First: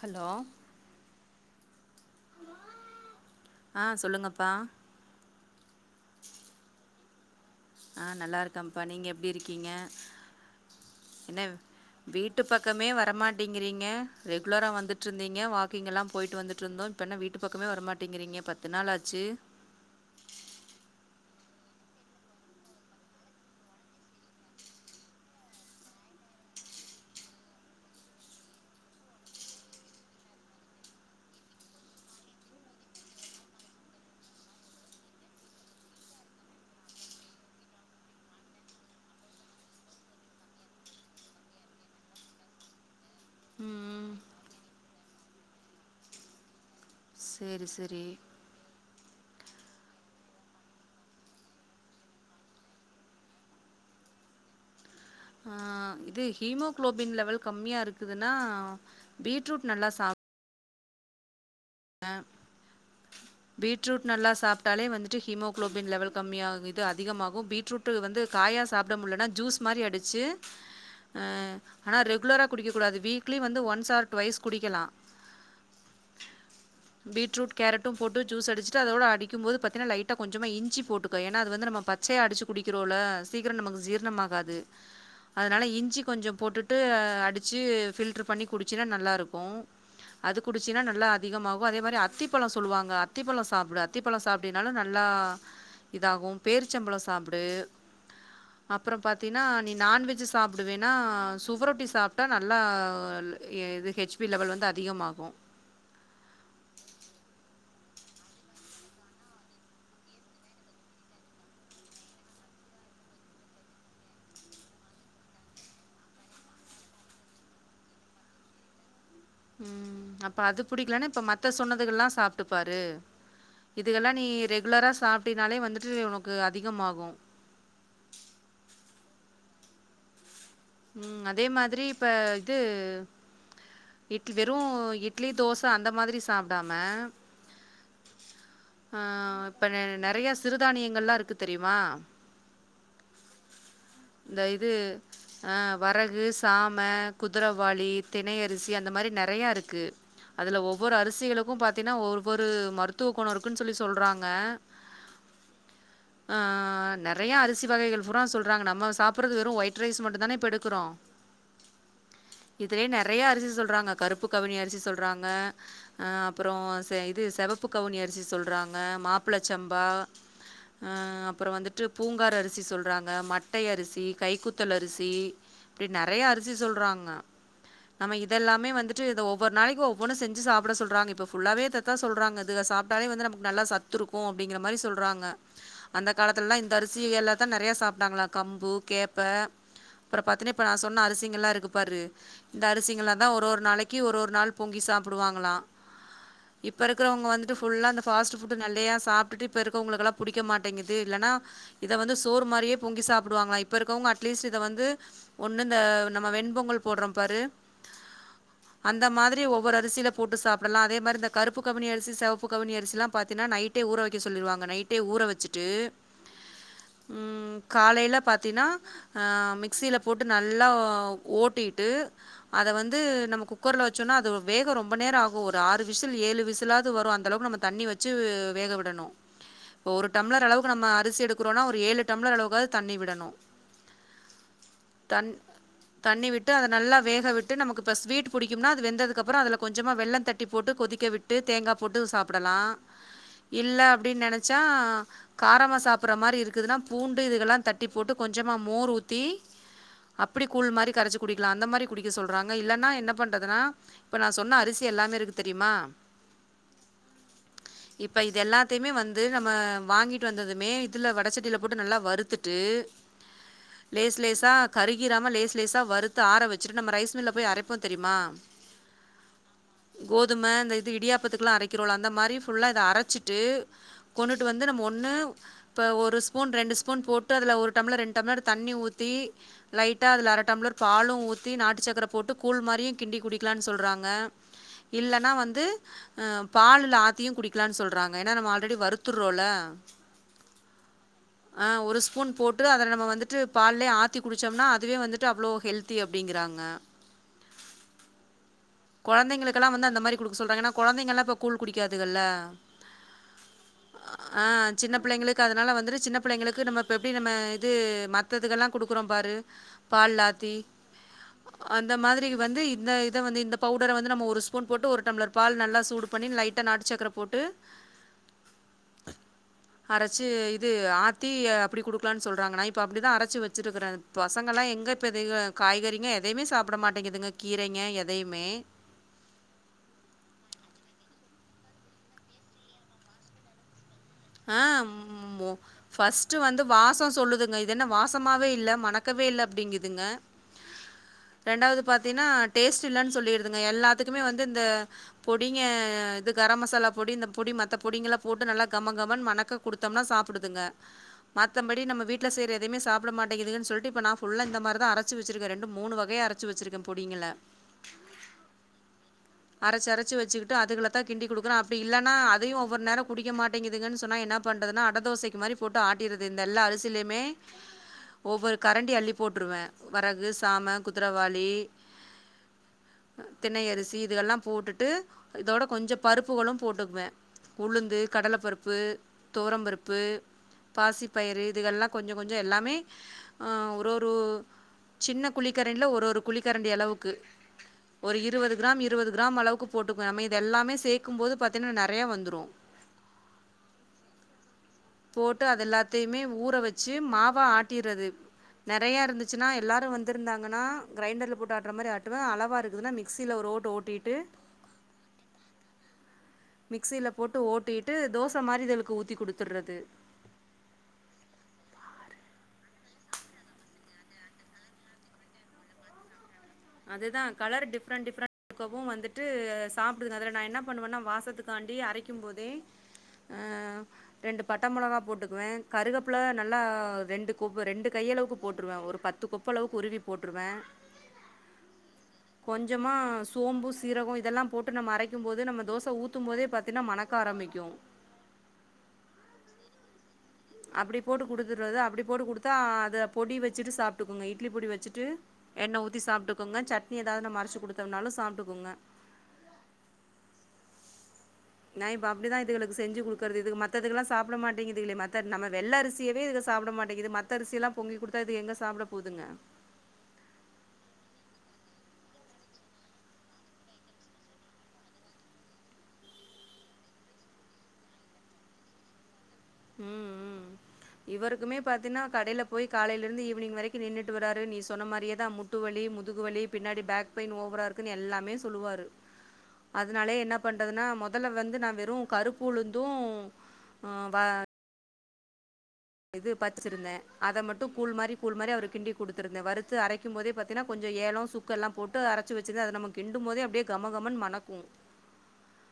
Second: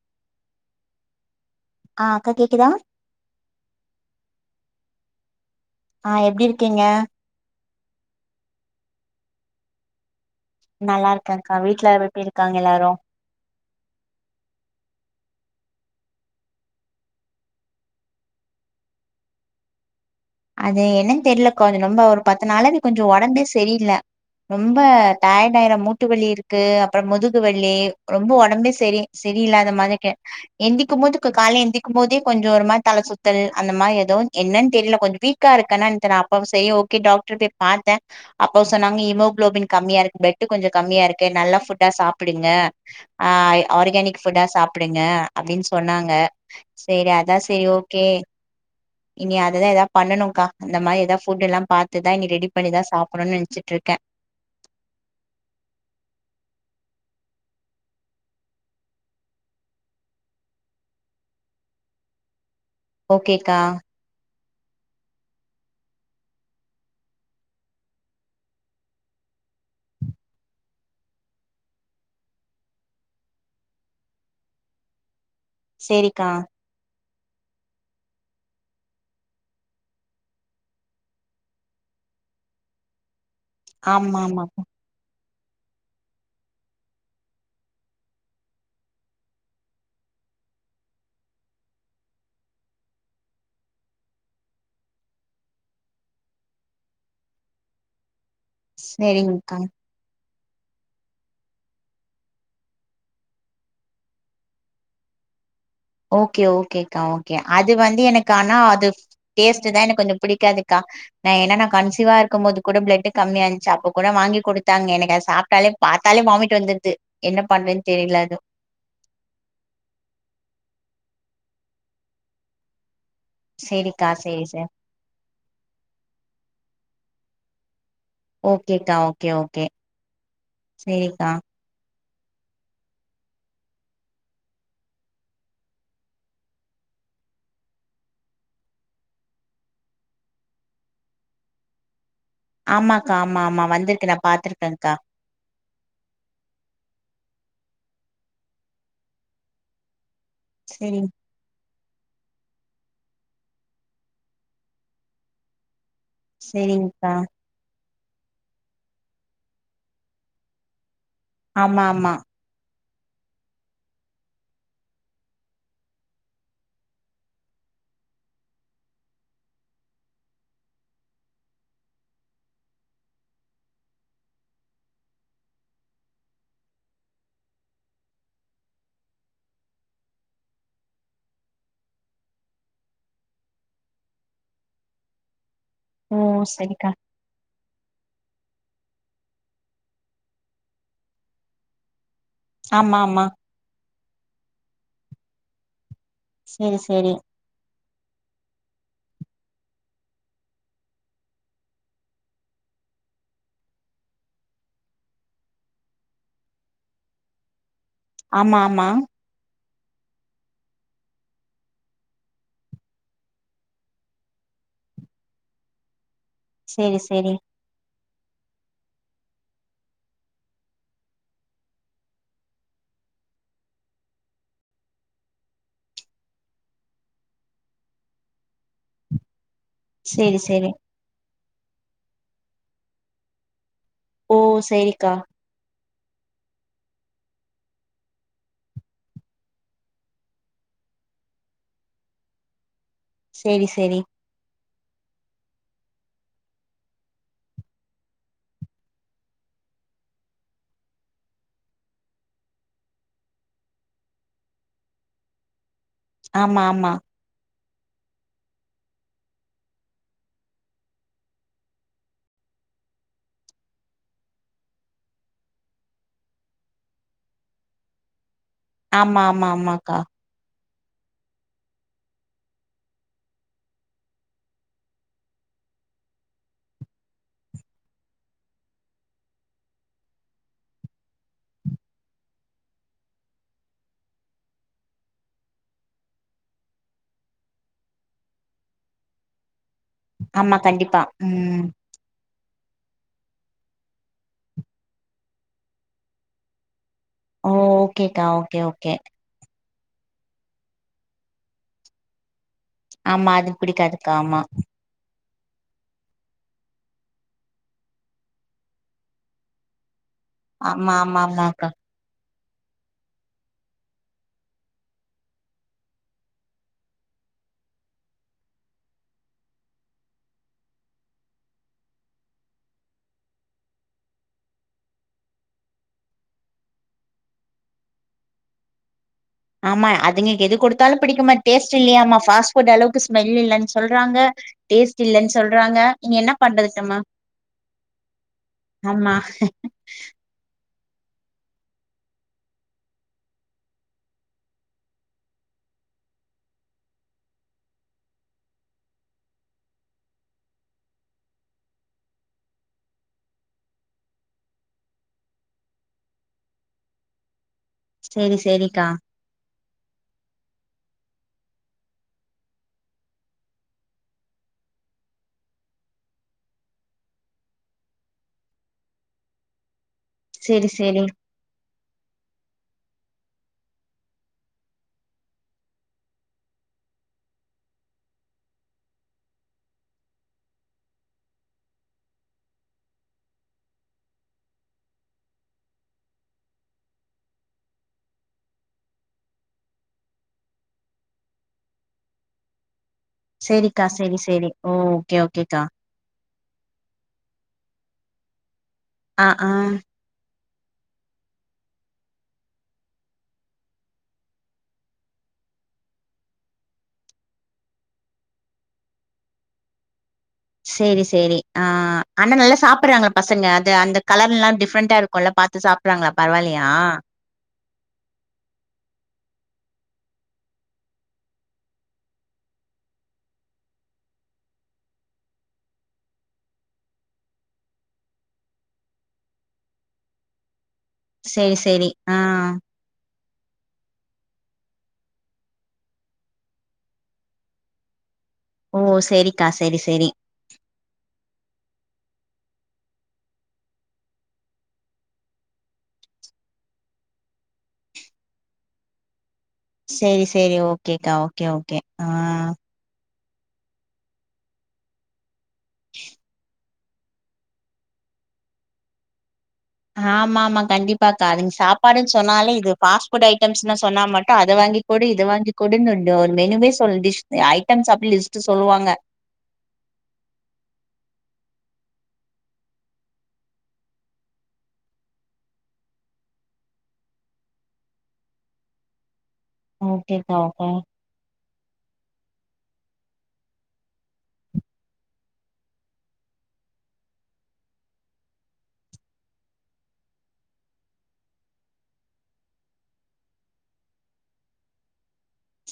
hello ஆஹ் அக்கா கேக்குதா பா ஆஹ் எப்டி இருக்கீங்க ஆஹ் நல்லா இருக்கேம்ப்பா நீங்க எப்டி இருக்கீங்க நல்லா என்ன இருக்கேன்க்கா வீட்ல எப்டி வீட்டு இருக்காங்க பக்கமே எல்லாரு வரமாட்டிங்குறீங்க ரெகுலரா வந்துட்ருந்தீங்க வாக் க்கிங் எல்லா போயிட்டு வந்துட்ருந்தோ இப்ப என்ன வீட்டு பக்கமே வர மாட்டிங்குறீங்க பத்து நாளாச்சு அது என்னன்னு தெரியலக்கா கொஞ்சோ ரொம்ப ஒரு பத்து நாளாவே கொஞ்சோ ஒடம்பே செரியில்ல ரொம்ப டயேடாயிரு மூட்டு வலியிருக்கு அப்புறோ முதுகு வலி ரொம்ப ஒடம்பே செரி செரியில்லாத மாரி இருக்கு எந்திக்கும் போது கொ கால்ல எந்திக்கும் போதே கொஞ்சோ ஒரு மாரி தல சுத்தல் அந்த மாரி எதோ ஒன்னு என்னன்னு தெரில கொஞ்சோ வீக்கா இருக்கனான்ட்டு நா அப்ப செரி ஓகே டாக்டர்கிட்ட போய் பாத்தே அப்ப சொன்னாங்க ஹீமோகுளோபின் கம்மியா இருக்கு பிளட் கொஞ்சோ கம்மியா இருக்கு நல்ல ஃபுட்டா சாப்புடுங்க ஆஹ் ம் ஆர்கானிக் ஃபுட்டா சாப்டுங்க அப்டின்னு சொன்னாங்க சேரி அதா செரி சேரி ஓகே சேரி இனி அதுதா எதா பண்ணுனங்க்கா அந்த மாரி எதாவது ஃபுட்டெல்லா பாத்துதா இனி ரெடி பண்ணிதா சாப்டனுன்னு நெனச்சுட்ருக்கே ஆஹ் இது ஹீமோகுளோபின் லெவல் கம்மியா இருக்குதுன்னா பீட்ரூட் நல்லா சாப் அ ஓகேக்கா பீட்ரூட் நல்லா சாப் ட்டாலே வந்துட்டு ஹீமோகுளோபின் லெவல் கம்மியாகு இது அதிகமாகு பீட்ரூட் வந்து காயா சாப்ட முடியலனா ஜூஸ் மாரி அடிச்சு ஆ ஆனா ரெகுலரா குடிக்கக் கூடாது வீக்லி வந்து ஒன்ஸ் ஆர் டுவைஸ் குடிக்கலா செரிக்கா பீட்ரூட் கேரட்டு போட்டு ஜூஸ் அடிச்சுட்டு அதோட அடிக்கும்போது பாத்தீனா லைட்டா கொஞ்சமா இஞ்சி போட்டுக்க ஏன்னா அது வந்து நம்ம பச்சையா அடிச்சு குடிக்குறோல சீக்கிரோ நமக்கு ஆமா ஆமா ஜீர்ணமாகாது அதனால இஞ்சி கொஞ்சோ போட்டுட்டு அடிச்சு ஃபில்ட்ரு பண்ணி குடிச்சின்னா நல்லாருக்கு அது குடிச்சின்னா நல்லா அதிகமாகு அதே மாரி அத்திப்பழோ சொல்லுவாங்க அத்திப்பழோ சாப்புடு அத்திப்பழோ சாப்டினாலோ நல்லா இதாகு பேரிச்சம்பழோ சாப்டு அப்றோ பாத்தீன்னா சேரிங்க்கா நீ நான்வெஜ் சாப்டு வேண்ணா சுவரொட்டி சாட்ப்டா நல்லா இது ஹெச் பி லெவல் வந்து அதிகமாகு ஓகே ஓகேக்கா ஓகே அது வந்து எனக்கு ஆனா அது டேஸ்ட்டுதா எனக்கு கொஞ்சோ பிடிக்காதுக்கா நா ஏன்னா நா கன்சிவா இருக்கும்போது கூட பிளட் கம்மியா இருந்துச்சு அப்ப கூட வாங்கி குடுத்தாங்க எனக்கு அத சாப்டாலே பாத்தாலே வாமிட் வந்துடுது என்ன பண்றதுன்னு தெரியல அது உம் அப்ப அது புடிக்கலனா இப்ப மத்த சொன்னதுகள்லா சாப்ட்டு பாரு சேரிக்கா இதுகள்லா நீ சேரி சார் ரெகுலரா சாப்ட்டினாலே வந்துட்டு உனக்கு அதிகமாகு ஓகேக்கா ஓகே ஓகே உம் சேரிக்கா அதே மாதிரி இப்ப இது இட் வெறு இட்லி தோச அந்த மாதிரி சாப்புடாம அஹ் இப்ப நெ நெறைய சிறுதானியங்கள்லா இருக்கு தெரியுமா ஆமாக்கா ஆமா ஆமா வந்துருக்கு நா பாத்திருக்கேங்க்கா ஆஹ் வரகு சாம குதிரவாலி தினையரிசி அந்த மாரி நெறைய இருக்கு அதுல ஒவ்வொரு சேரிங் அரசிகளுக்கு பாத் த்தினா ஒவ்வொரு மருத்துவ கொணோ இருக்குன்னு சொல்லி சொல்றாங்க ஆஹ் சேரிங்க்கா நெறையா அரிசி வகைகள் [unintelligible] சொல்றாங்க நம்ம சாப்உடுறது வெறு ஒயிட் ரைஸ் மட்டு தானே இப்ப எடுக்குறோ ஆமா ஆமா இதுலயே நெறையா அரிசி சொல்றாங்க கருப்பு கவினி அரிசி சொல்றாங்க ஆ அப்புறோ செ இது செவப்பு கவினி அரிசி சொல்றாங்க மாப்புளச்சம்பா ஆ அப்புறோ வந்துட்டு பூங்கார் அரிசி சொல்றாங்க மட்டை அரிசி கைக்குத்தல் அரிசி தீ இப்டி நெறையா அரிசி சொல்றாங்க நம்ம இதெல்லாமே வந்துட்டு இத ஒவ்வொரு நாளக்கி ஒவ்வொன்னு செஞ்சு சாப்ட சொல்றாங்க இப்ப ஃபுல்லாவே இதத்தா சொல்றாங்க இதுக சாப்டாலே வந்து நமக்கு நல்லா சத்து இருக்கு அப்டிங்குற மாரி சொல்றாங்க அந்த ஓ காலத்துலல்லா இந்த சரிக்கா அரிசிக எல்லாத்தா நெறைய சாப்டாங்களாக் கம்பு கேப்ப அப்புறம் பாத்தீன்னா இப்ப நான் சொன்ன அரசிங்கல்லாம் இருக்கு பாரு இந்த ஆமா அரிசிங்கலா ஆமா தான் ஒரு ஒரு நாளைக்கு ஒரு ஒரு நாள் பொங்கி சாப்படுவாங்களாம் சேரி இப்ப சேரி இருக்கிறவங்க வந்துட்டு ஃபுல்லா அந்த ஸ்பட் நெறையா சாப்பி இப்ப இருக்கவங்கல்லாம் பிடிக்க மாட்டேங்கது இல்லா இத வந்து சோர் மாரியே பொங்கி சாப்பவாங்க இப்ப இருக்கங்க அ அட்லீஸ் இதை வந்து ஒண்ணு இந்த நம்ம வெண்பொங்கல் போடுறோம் பாரு ஆமா ஆமா அந்த மாதிரி ஒவ்வொரு அரிசிய போட்டு சாப்படலாம் அதே மாரி இந்த கருப்பு கவினி அரிசி செவப்பு கவினி அரிசிலலாம் பாத்தீனா நைட்டே ஊற வைக்க சொல்லிடுவங்கைட்டே ஊற வச்சிட்டு சேரி சேரி உம் காலையில பாத்தீனா மிக்சியில் போட்டு நல்லா ஓட்டிட்டு அதை வந்து நம்ம குக்கரில் வச்சோம்ன்னா அது வேகம் ரொம்ப நேரம் ஆகும் ஒரு ஆறு விசில் ஏழு விசிலாவது வரும் அந்தளவுக்கு நம்ம தண்ணி வச்சு வேக விடணும் இப்ப ஒரு சேரி டம்ளர் சேரி அளவு நம்ம அரிசி எடுக்கிறோம்னா ஒரு ஏழு டம்ளர் அளவுக்காவது தண்ணி விடணும் ஓ சரிக்கா தண்ணி விட்டு அதை நல்லா வேக விட்டு நமக்கு இப்போ ஸ்வீட் பிடிக்கும்னா அது வெந்ததுக்க அப்புறம் அதில் கொஞ்சமாக வெல்லம் தட்டி போட்டு கொதிக்க விட்டு தேங்காய் போட்டு சாப்பிடலாம் சேரி இல்ல சேரி அப்புடின்னு நெனைச்சா காரம சாப்புடுற மாரி இருக்குதுன்னா பூண்டு இதுக்கெல்லாம் தட்டி போட்டு கொஞ்சம் சமா மோர் ஊற்றி அப்டி கூழ் மாரி கரைச்சி குடிக்கலாம் அந்த மாரி குடிக்க சொல்கிறாங்க இல்லன்னா என்ன பண்ணுறதுன்னா இப்போ நான் சொன்ன அரிசி எல்லாமே இருக்கு தெரியுமா ஆமா ஆமா இப்ப இது எல்லாத்தையுமே வந்து நம்ம வாங்கிட்டு வந்ததுமே இதுல வட செடியில போட்டு நல்லா வறுத்துட்டு லேஸ்லேஸா கருகிராம லேஸ்லேஸா வறுத்து ஆற வச்சுட்டு நம்ம ரைஸ் மில்ல போய் அரைப்போம் தெரியுமா ஆமா ஆமா ஆமாக்கா இடியாப்பத்துக்கெல்லாம் அரைக்கிறோம் அந்த மாரி ஃபுல்லாக இத அரைச்சிட்டு கொண்டுட்டு வந்து நம்ம ஒன்னு இப்போ ஒரு ஸ்பூன் ரெண்டு ஸ்பூன் போட்டு அதில் ஒரு டம்ளர் ரெண்டு டம்ளர் தண்ணி ஊத்தி லைட்டா அதுல அர டம்ளர் பாலும் ஊத்தி நாட்டு சக்கர போட்டு கூழ் மாரியும் கிண்டி குடிக்கலாம்னு சொல்றாங்க இல்லன்னா வந்து பால்ல ஆத்தியும் குடிக்கலாம்னு சொல்றாங்க ஏன்னா நம்ம ஆல்ரெடி வருத்துடுறோம்ல ஆமா கண்டிப்பா ம் ட்டு அதல நம்ம வந்துட்டு பால்லே ஆத்தி குடிச்சோம்னா அதுவே வந்துட்டு அவ்வளோ ஹெல்தி அப்டிங்கறாங்க ஓ ஓகேக்கா ஓகே ஓகே ல்லாம் வந்து அந்த மாதிடுக்க சொல்றங்க ஏன்னா கொழந்தைல்லாம் இப்ப கூழ்குடிக்கதுங்கள ஆமா அதுக்கு பிடிக்காதுக்க ஆமா சின்ன பிள்ளைங்களுக்கு அதனால வந்து சின்ன புள்ளைங்களுக்கு நம்ம எப்டி நம்ம வந்து மத்ததுக்கெல்லாம் கொடுக்குறோம் பாரு பால்ல ஆமா ஆமா ஆமாக்கா ப்ப இந்த இத வந்து பவுடர வந்து ஸ்பூன் போட்டு ஒரு டம்ளர் பால் நல்லா சூடு பண்ணி லைட்டா ஒரு நாட்டுசக்கர போட்டு அரைச்சி ஆத்தி அப்படிடுக்கலாம் சொல்றாங்கன்னா இப்ப அப்டிதான் அரைச்சு வச்ச இருக்கறேன் பசங்க எல்லாம் எங்க இப்ப காய்கறிங்க எதையவுமே சாப்பட மாட்டேங்குதுங்க கீரங்க எதையுமே ஆமா அதுங்க எது கொடுத்தாலும் புடிக்குமா டேஸ்ட்ல்லாயாமா பாஸ்புட் அளவுக்கு ஸ்மெல் சொல்றாங்க ஆ டேஸ்ட் இல்லன்னு சொல்றாங்க நீங்க என்ன ஃபர்ஸ்ட்ட் வந்து பண்றதுட்டமா வாசம் சொல்லுதுங்க இது என்ன வாசமாவே இல்ல ஆமா மணக்கவே இல்ல அப்டிங்குதுங்க ரெண்டாவது பாத்தீங்கன்னா டேஸ்ட் இல்லனு சொல்லிடுதுங்க எல்லாத்துக்குமே வந்து இந்த பொடிங்க இ கரம் மசாலா பொடி இந்த பொடி மத்த பொடிங்கல்லாம் போட்டு நல்லாம் கமகமணு மணக்க குடுத்தோம்னா சாப்பிடுதுங்க மத்தபடி நம்ம வீட்டுல செய்யற எதவுமே சாப்பிட மாட்டேங்கதுன்னு சொல்லிட்டு நான் இந்த மாதிரி தான் அரைச்சுச்சிருக்கேன் ரெண்டு மூணு வகையை அரைச்சு வச்சிருக்கேன் பொடிங்கல செரி செரிக்கா அதுகல தான் கிண்டிகொடுக்கற அப்டி இல்லன்னா அதயும் ஒவ்வொரு நேரம் குடிக்க மாட்டேங்கிது என்ன பண்றது அ டதோசைக்கு மாரிபோட்டு எல்லா அரிசிலுமே ஒவ்வொரு கரண்டி அள்ளி போட்டுருவேன் வரகு சேரி சாம சேரி குதிரவாளி திணையரிசி இதுக்கெல்லாம் போட்டுட்டு இதோட கொஞ்சம் பருப்புகளும் போட்டுக்குவேன் உளுந்து கடலைப்பருப்பு ப்பு தோரம்பருப்பு பாசிப்பயிறு இதுகல்லாம் கொஞ்சம் கொஞ்சம் எல்லாமே ஒரு ஒரு சின்ன குழிக்கரண்டில் ஒரு ஒரு குளிக்கரண்டி அளவுக்கு ஒரு இருபது கிராம் இருபது கிராம் அளவுக்கு போட்டுக்க மீதி எல்லாமே சேர்க்கும் பாத்தீங்கனா நெறைய வந்துடும் செரிக்கா செரி செரி போட்டு அது எல்லாத்தையுமே ஊர் ஊற வச்சு மாவ ஆட்டறது நெறையா ஆ இருந்துச்சுன்னா ஆ எல்லாரும் வந்திருந்தா ஆணா கிரைண்டரில் போட்டு ஆட்ற மாரி அழக் இருக்குதுன்னு மிக்சியில் ஒரு ஓட்டு ஓட்டிட்டு மிக்ஸியில் போட்டு ஓட்டிட்டு தோசை மாரிதலுக்கு ஊத்தி குடுத்துறது செரி செரி ஆ அண்ணா நல்லா சாப்படுறாங்கள பசங்க அது அந்த கலர் எல்லாம் டிஃப்ரெண்டா இருக்கும்ல்ல பாத்து சாப்படுறாங்கள அதுதான் கலர் டிஃப்ரெண்டட் டிஃப்ரெண்ட் இருக்கவும் வந்துட்டு சாப்படுக்குது அதில் நான் என்ன பண்ணுவேன்னா வாசத்துக்காண்டி அரக்கும் போதே ரெண்டு பட்ட மிளகா போட்டுக்குவேன் கருகப்பில நல்லா ரெண்டு கொப்பு ரெண்டு கையளவுக்கு போட்டுருவேன் ஒரு பத்து கொப்பளவுக்கு உருவி போட்டுருவேன் செரி செரி ஆ சோம்பு சீரகம் இதெல்லாம் போட்டு நம்ம அரைக்கும் போது நம்ம தோசை ஊத்தும் போதே பாத்தீன்னா மணக்க ஆரம்பிக்கும் ஓ செரிக்கா செரி செரி அப்டி போட்டு குடுத்துடுறது அப்டி போட்டு கொடுத்தா அத பொடி வச்சுட்டு சாப்பட்டுக்கோங்க இட்லி பொடி வச்சிட்டு எண்ணெய் ஊத்தி சாப்பட்டுக்கோங்க சட்னி எதாவது நாம அறச்சு குடுத்தோம்னாலும் சாப்பட்டுக்கோங்க செரி செரி ஓகேக்கா கே ஓகே ஆ இதுக மத்ததுெகலா சாப்ட மாட்டங்குதுகலே மத்த நம்ம வெள்ள அரிசியவே இதுல சாப்புட மாட் இது மத்த அரிசி எல்லாம் பொங்கி கொடுத்தா இது எங்க சாப்பட போகுதுங்க ஆமா ஆமா கண்டிப்பாக்காதுங்க சாப்பாடுன்னு சொன்னாலே இது ஃபாஸ்ட்ஃபுட் ஐட்டம்ஸ்ன்னா சொன்னா மாட்டோம் அத வாங்கி்டு இது வாங்கி்டுன்னு ஒரு மெனுவே சொல்ல டிஷ ஐட்டம்ஸ் அப்டி லிஸ்ட்ட் சொல்லுவாங்க ம் ம் இவருக்குமே பாத்தீங்கன்னா கடயில போய் காலையில இருந்து ஈவினிங் வரைக்கும் நின்னுட்டு வராாரு நீ சொன்ன மாரியேதான் முட்டு வலி முதுகு வலி பின்னாடி பேக் பெயின் ஓவரா இருக்குன்னு எல்லாமே சொல்லுவாரு அதனாலே ஓகேக்கா என்ன ஓகே பண்றதுன்னா மெதல்ல வந்து நான் வெறும் கருப்பு உளுந்தும் வ இது பச்சிருந்தேன் அத மட்டும் கூழ் மாரி கூழ் மாரி அவரு கிண்டி குடுடுத்திருந்தேன் வறுத்து அரக்கும் போதே பாத்தீன்னா கொஞ்சம் ஏலம் சுக்கு எல்லாம் போட்டு அரச்சு வச்சிருந்தேன் அத நம்ம கிண்டும் போதே அப்டியே கமகமன் மணக்கும்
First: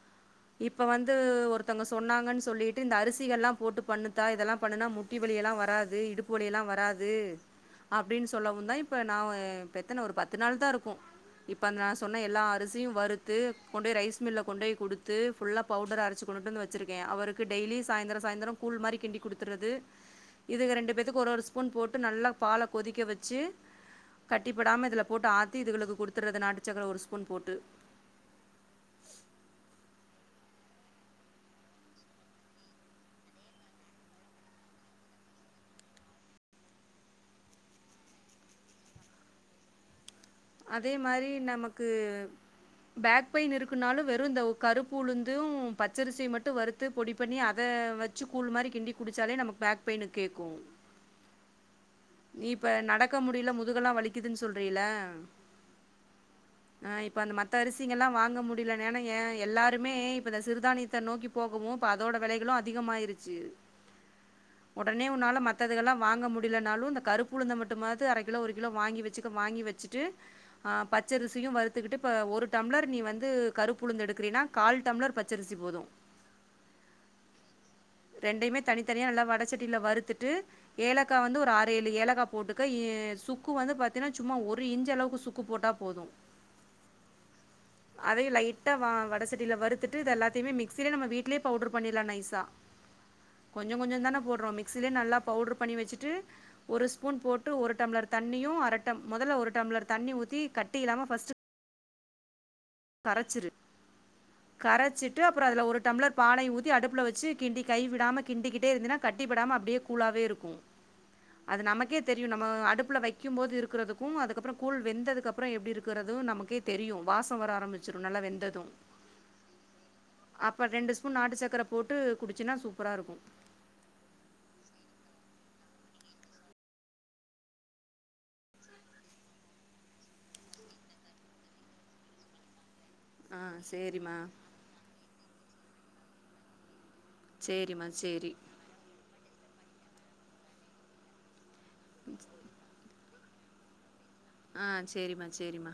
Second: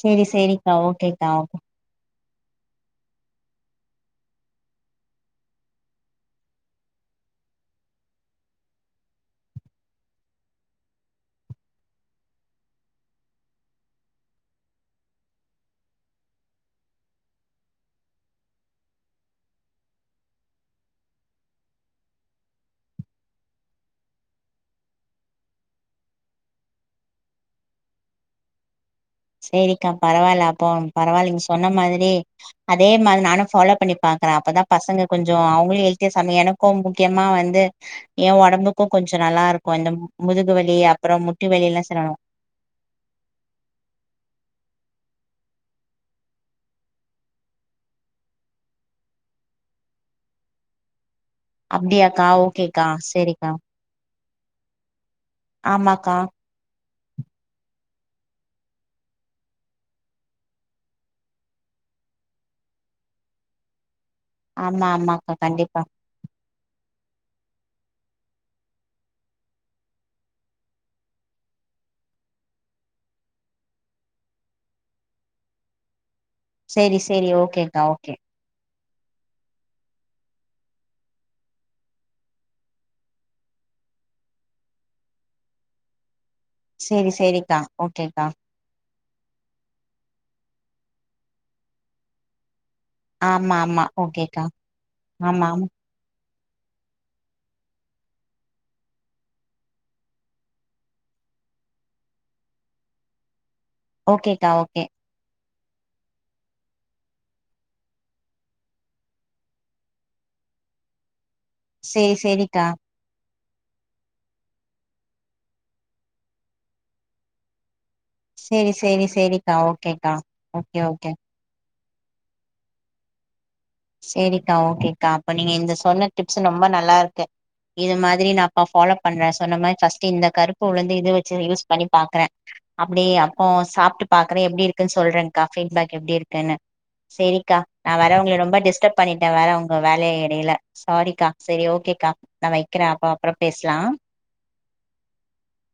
சேரி சேரிக்கா இப்ப வந்து ஓகேக்கா ஓகே ஒருத்தங்க சொன்னாங்கன்னு சொல்லிட்டு இந்த அரிசிகள்லாம் போட்டு பண்ணுத்தா இதெல்லாம் பண்ணுனா முட்டி வலியெல்லாம் வராது இடுப்பு வலியெல்லாம் வராது அப்படின்னு சொல்லவும் தான் இப்போ நான் பெத்தனை ஒரு பத்து நாள் தான் இருக்கும் இப்போ அந்த நான் சொன்ன எல்லா அரிசியும் வறுத்து கொண்டு போய் ரைஸ் மில்ல கொண்டு போய் கொடுத்து ஃபுல்லா பவுடர் அரச்சு கொண்டுட்டு வந்து வச்சிருக்கேன் அவருக்கு டெய்லி சாயந்தரம் சாய்ந்தரம் கூழ் மாரி கிண்டி குடுத்துறது இதுக ரெண்டு பேத்துக்கு ஒரு ஒரு ஸ்பூன் போட்டு நல்லா பால கொதிக்க வச்சு கட்டிப்படாம இதுல போட்டு ஆத்தி இதுகளுக்கு குடுத்துடுறது நாட்டுச்சக்கர ஒரு ஸ்பூன் போட்டு செரிக்கா பரவாயில்ல அப்போ பரவாயில்லங்க சொன்ன மாரி அதே மாரி நானும் ஃபாலோ பண்ணி பாக்குறேன் அப்தான் பசங்க கொஞ்சம் அவங்களயும் ஹெல்தியா சம எனக்கும் முக்கியமா வந்து என் உடம்புக்கும் கொஞ்சம் நல்லா இருக்கும் இந்த முதுகு வலி அதே அப்புறோ மாரி முட்டி வலி எல்லா நமக்கு சரியாயிடு பேக் பெயின் இருக்குனாலும் வெறும் இந்த கருப்புஉளுரந்தும் பச்சரிசியை மட்டும் வறுத்து பொடி பண்ணி அத வச்சு கூழ் மாரி கிண்டி குடிச்சாலே நமக்கு பேக் பெயின் கேட்கும் அப்டியாக்கா ஓகேக்கா செரிக்கா க்குதுன்னு சொல்றீல ஆமாக்கா ஆ இப்ப அந்த மத்த அரிசிங்க எல்லாம் வாங்க முடியலன்னா எல்லாருமே இப்ப இந்த சிறுதானியத்தை நோக்கி போகவும் இப்ப அதோட வெலைகளும் அதிகமாயிருச்சு ஆமா உடனே ஆமாக்கா உன்னால கண்டிப்பா மத்ததுகெல்லாம் வாங்க முடியு ல நானாலும் அந்த கருப்புழுைத மட்டும் அர கிலோ ஒரு கிலோ வாங்கி வச்சுக்க வாங்கி வச்சுட் ட்டு பச்சரிசியு வறுத்துகிட்டு ஒரு டம்ளர் நீ வந்து கருப்பு உளுந்து எடுக்கின்றன கால் டம்ளர் பச்சரிசி போதும் சரி சரி ஓகேக்கா ஓகே தனித்தனியா நல்லா வடச்சட்டில் வறுத்துட்டு ஏலக்க வந்து ஆறு ஏழு ஏலகா போட்டுக்க சுக்கு வந்து சும்மா ஒரு ஒரு இஞ்ச அளவுக்கு சுக்கு போட்டா போதும் சேரி சேரிக்கா ஓகேக்கா அதையும் லைட்டா வட சட்டியில வருறுத்துட்டு இது எல்லாத்தையுமே மிக ஆக்சாலிக் நம்ம வீடிலேயே பவுடர் பண்ணிடலாம் நைசா ஆமா கொஞ்சம் ஆமா கொஞ்சம் தானே ஓகேக்கா போடுறோம் மிக்சிலயே நல்லா ஆமா பவுடர் ஆமா பண்ணி வச்சுட்டு ஒரு ஸ்பூன் போட்டு ஒரு டம்ளர் தண்ணியும் அரட்ட முதல்ல ஒரு டம்ளர் தண்ணி ஊத்தி கட்டி இலாம பர்ஸ்ட் கரைச்சுரு ஓகேக்கா ஓகே அப்புறம் அதுல ஒரு டம்ளர் பாலையும் ஊதி அடுப்புல வச்சு கிண்டி கைவிடாம கிண்டிக்கிட்டே இருந்தனா கட்டி படாம அப்படியே கூலாவே இருக்கும் அது நமக்கே சேரி தெரியும் நம்ம சேரிக்கா அடுப்புல வைக்க க்கும் போது இருக்கிறதுக்கும் அதுக்கப்பறம் கூழ் வெந்ததுக்கு அப்பறம் எப்டி இருக்கிறதும் நமக்கே தெரியும் வாசம் வர ஆரம்பிச்சிரு நல்லா வெந்தது சரி சரி சரிக்கா ஓகேக்கா அப்ப ஓகே ரெண்டு ஓகே ஸ்பூன் நாட்டு சக்கர போட்டு குடிச்சுன்னா சூப்பரா இருக்கும் சரிக்கா ஓகேக்கா அப்ப நீங்க இந்த சொன்ன டிப்ஸ் ரொம்ப நல்லா இருக்கு இது மாதிரி நான் அப்ப ஃபாலோ பண்றேன் சொன்ன மாதிரி ஃபர்ஸ்ட் இந்த கருப்பு உளுந்து இது வச்சு யூஸ் பண்ணி பாக்குறேன் அப்படி ஆ அப்போ சாப்பிட்டு சேரிம்மா பாக்குறேன் எப்டி இருக்குன்னு சொல்றேன்கா பீடிபாக் எப்படி இருக்குன்னு சரிக்கா சேரிம்மா நான் வர சேரி உங்கள ரொம்ப டிஸ் இத வேற உங்க வேலைய இடையல சாரிக்கா சரி ஓகேக்கா நான் வைக்கிறேன் அப்பா அப்புறம் பேசலாம் ஆ சரிமா சரிமா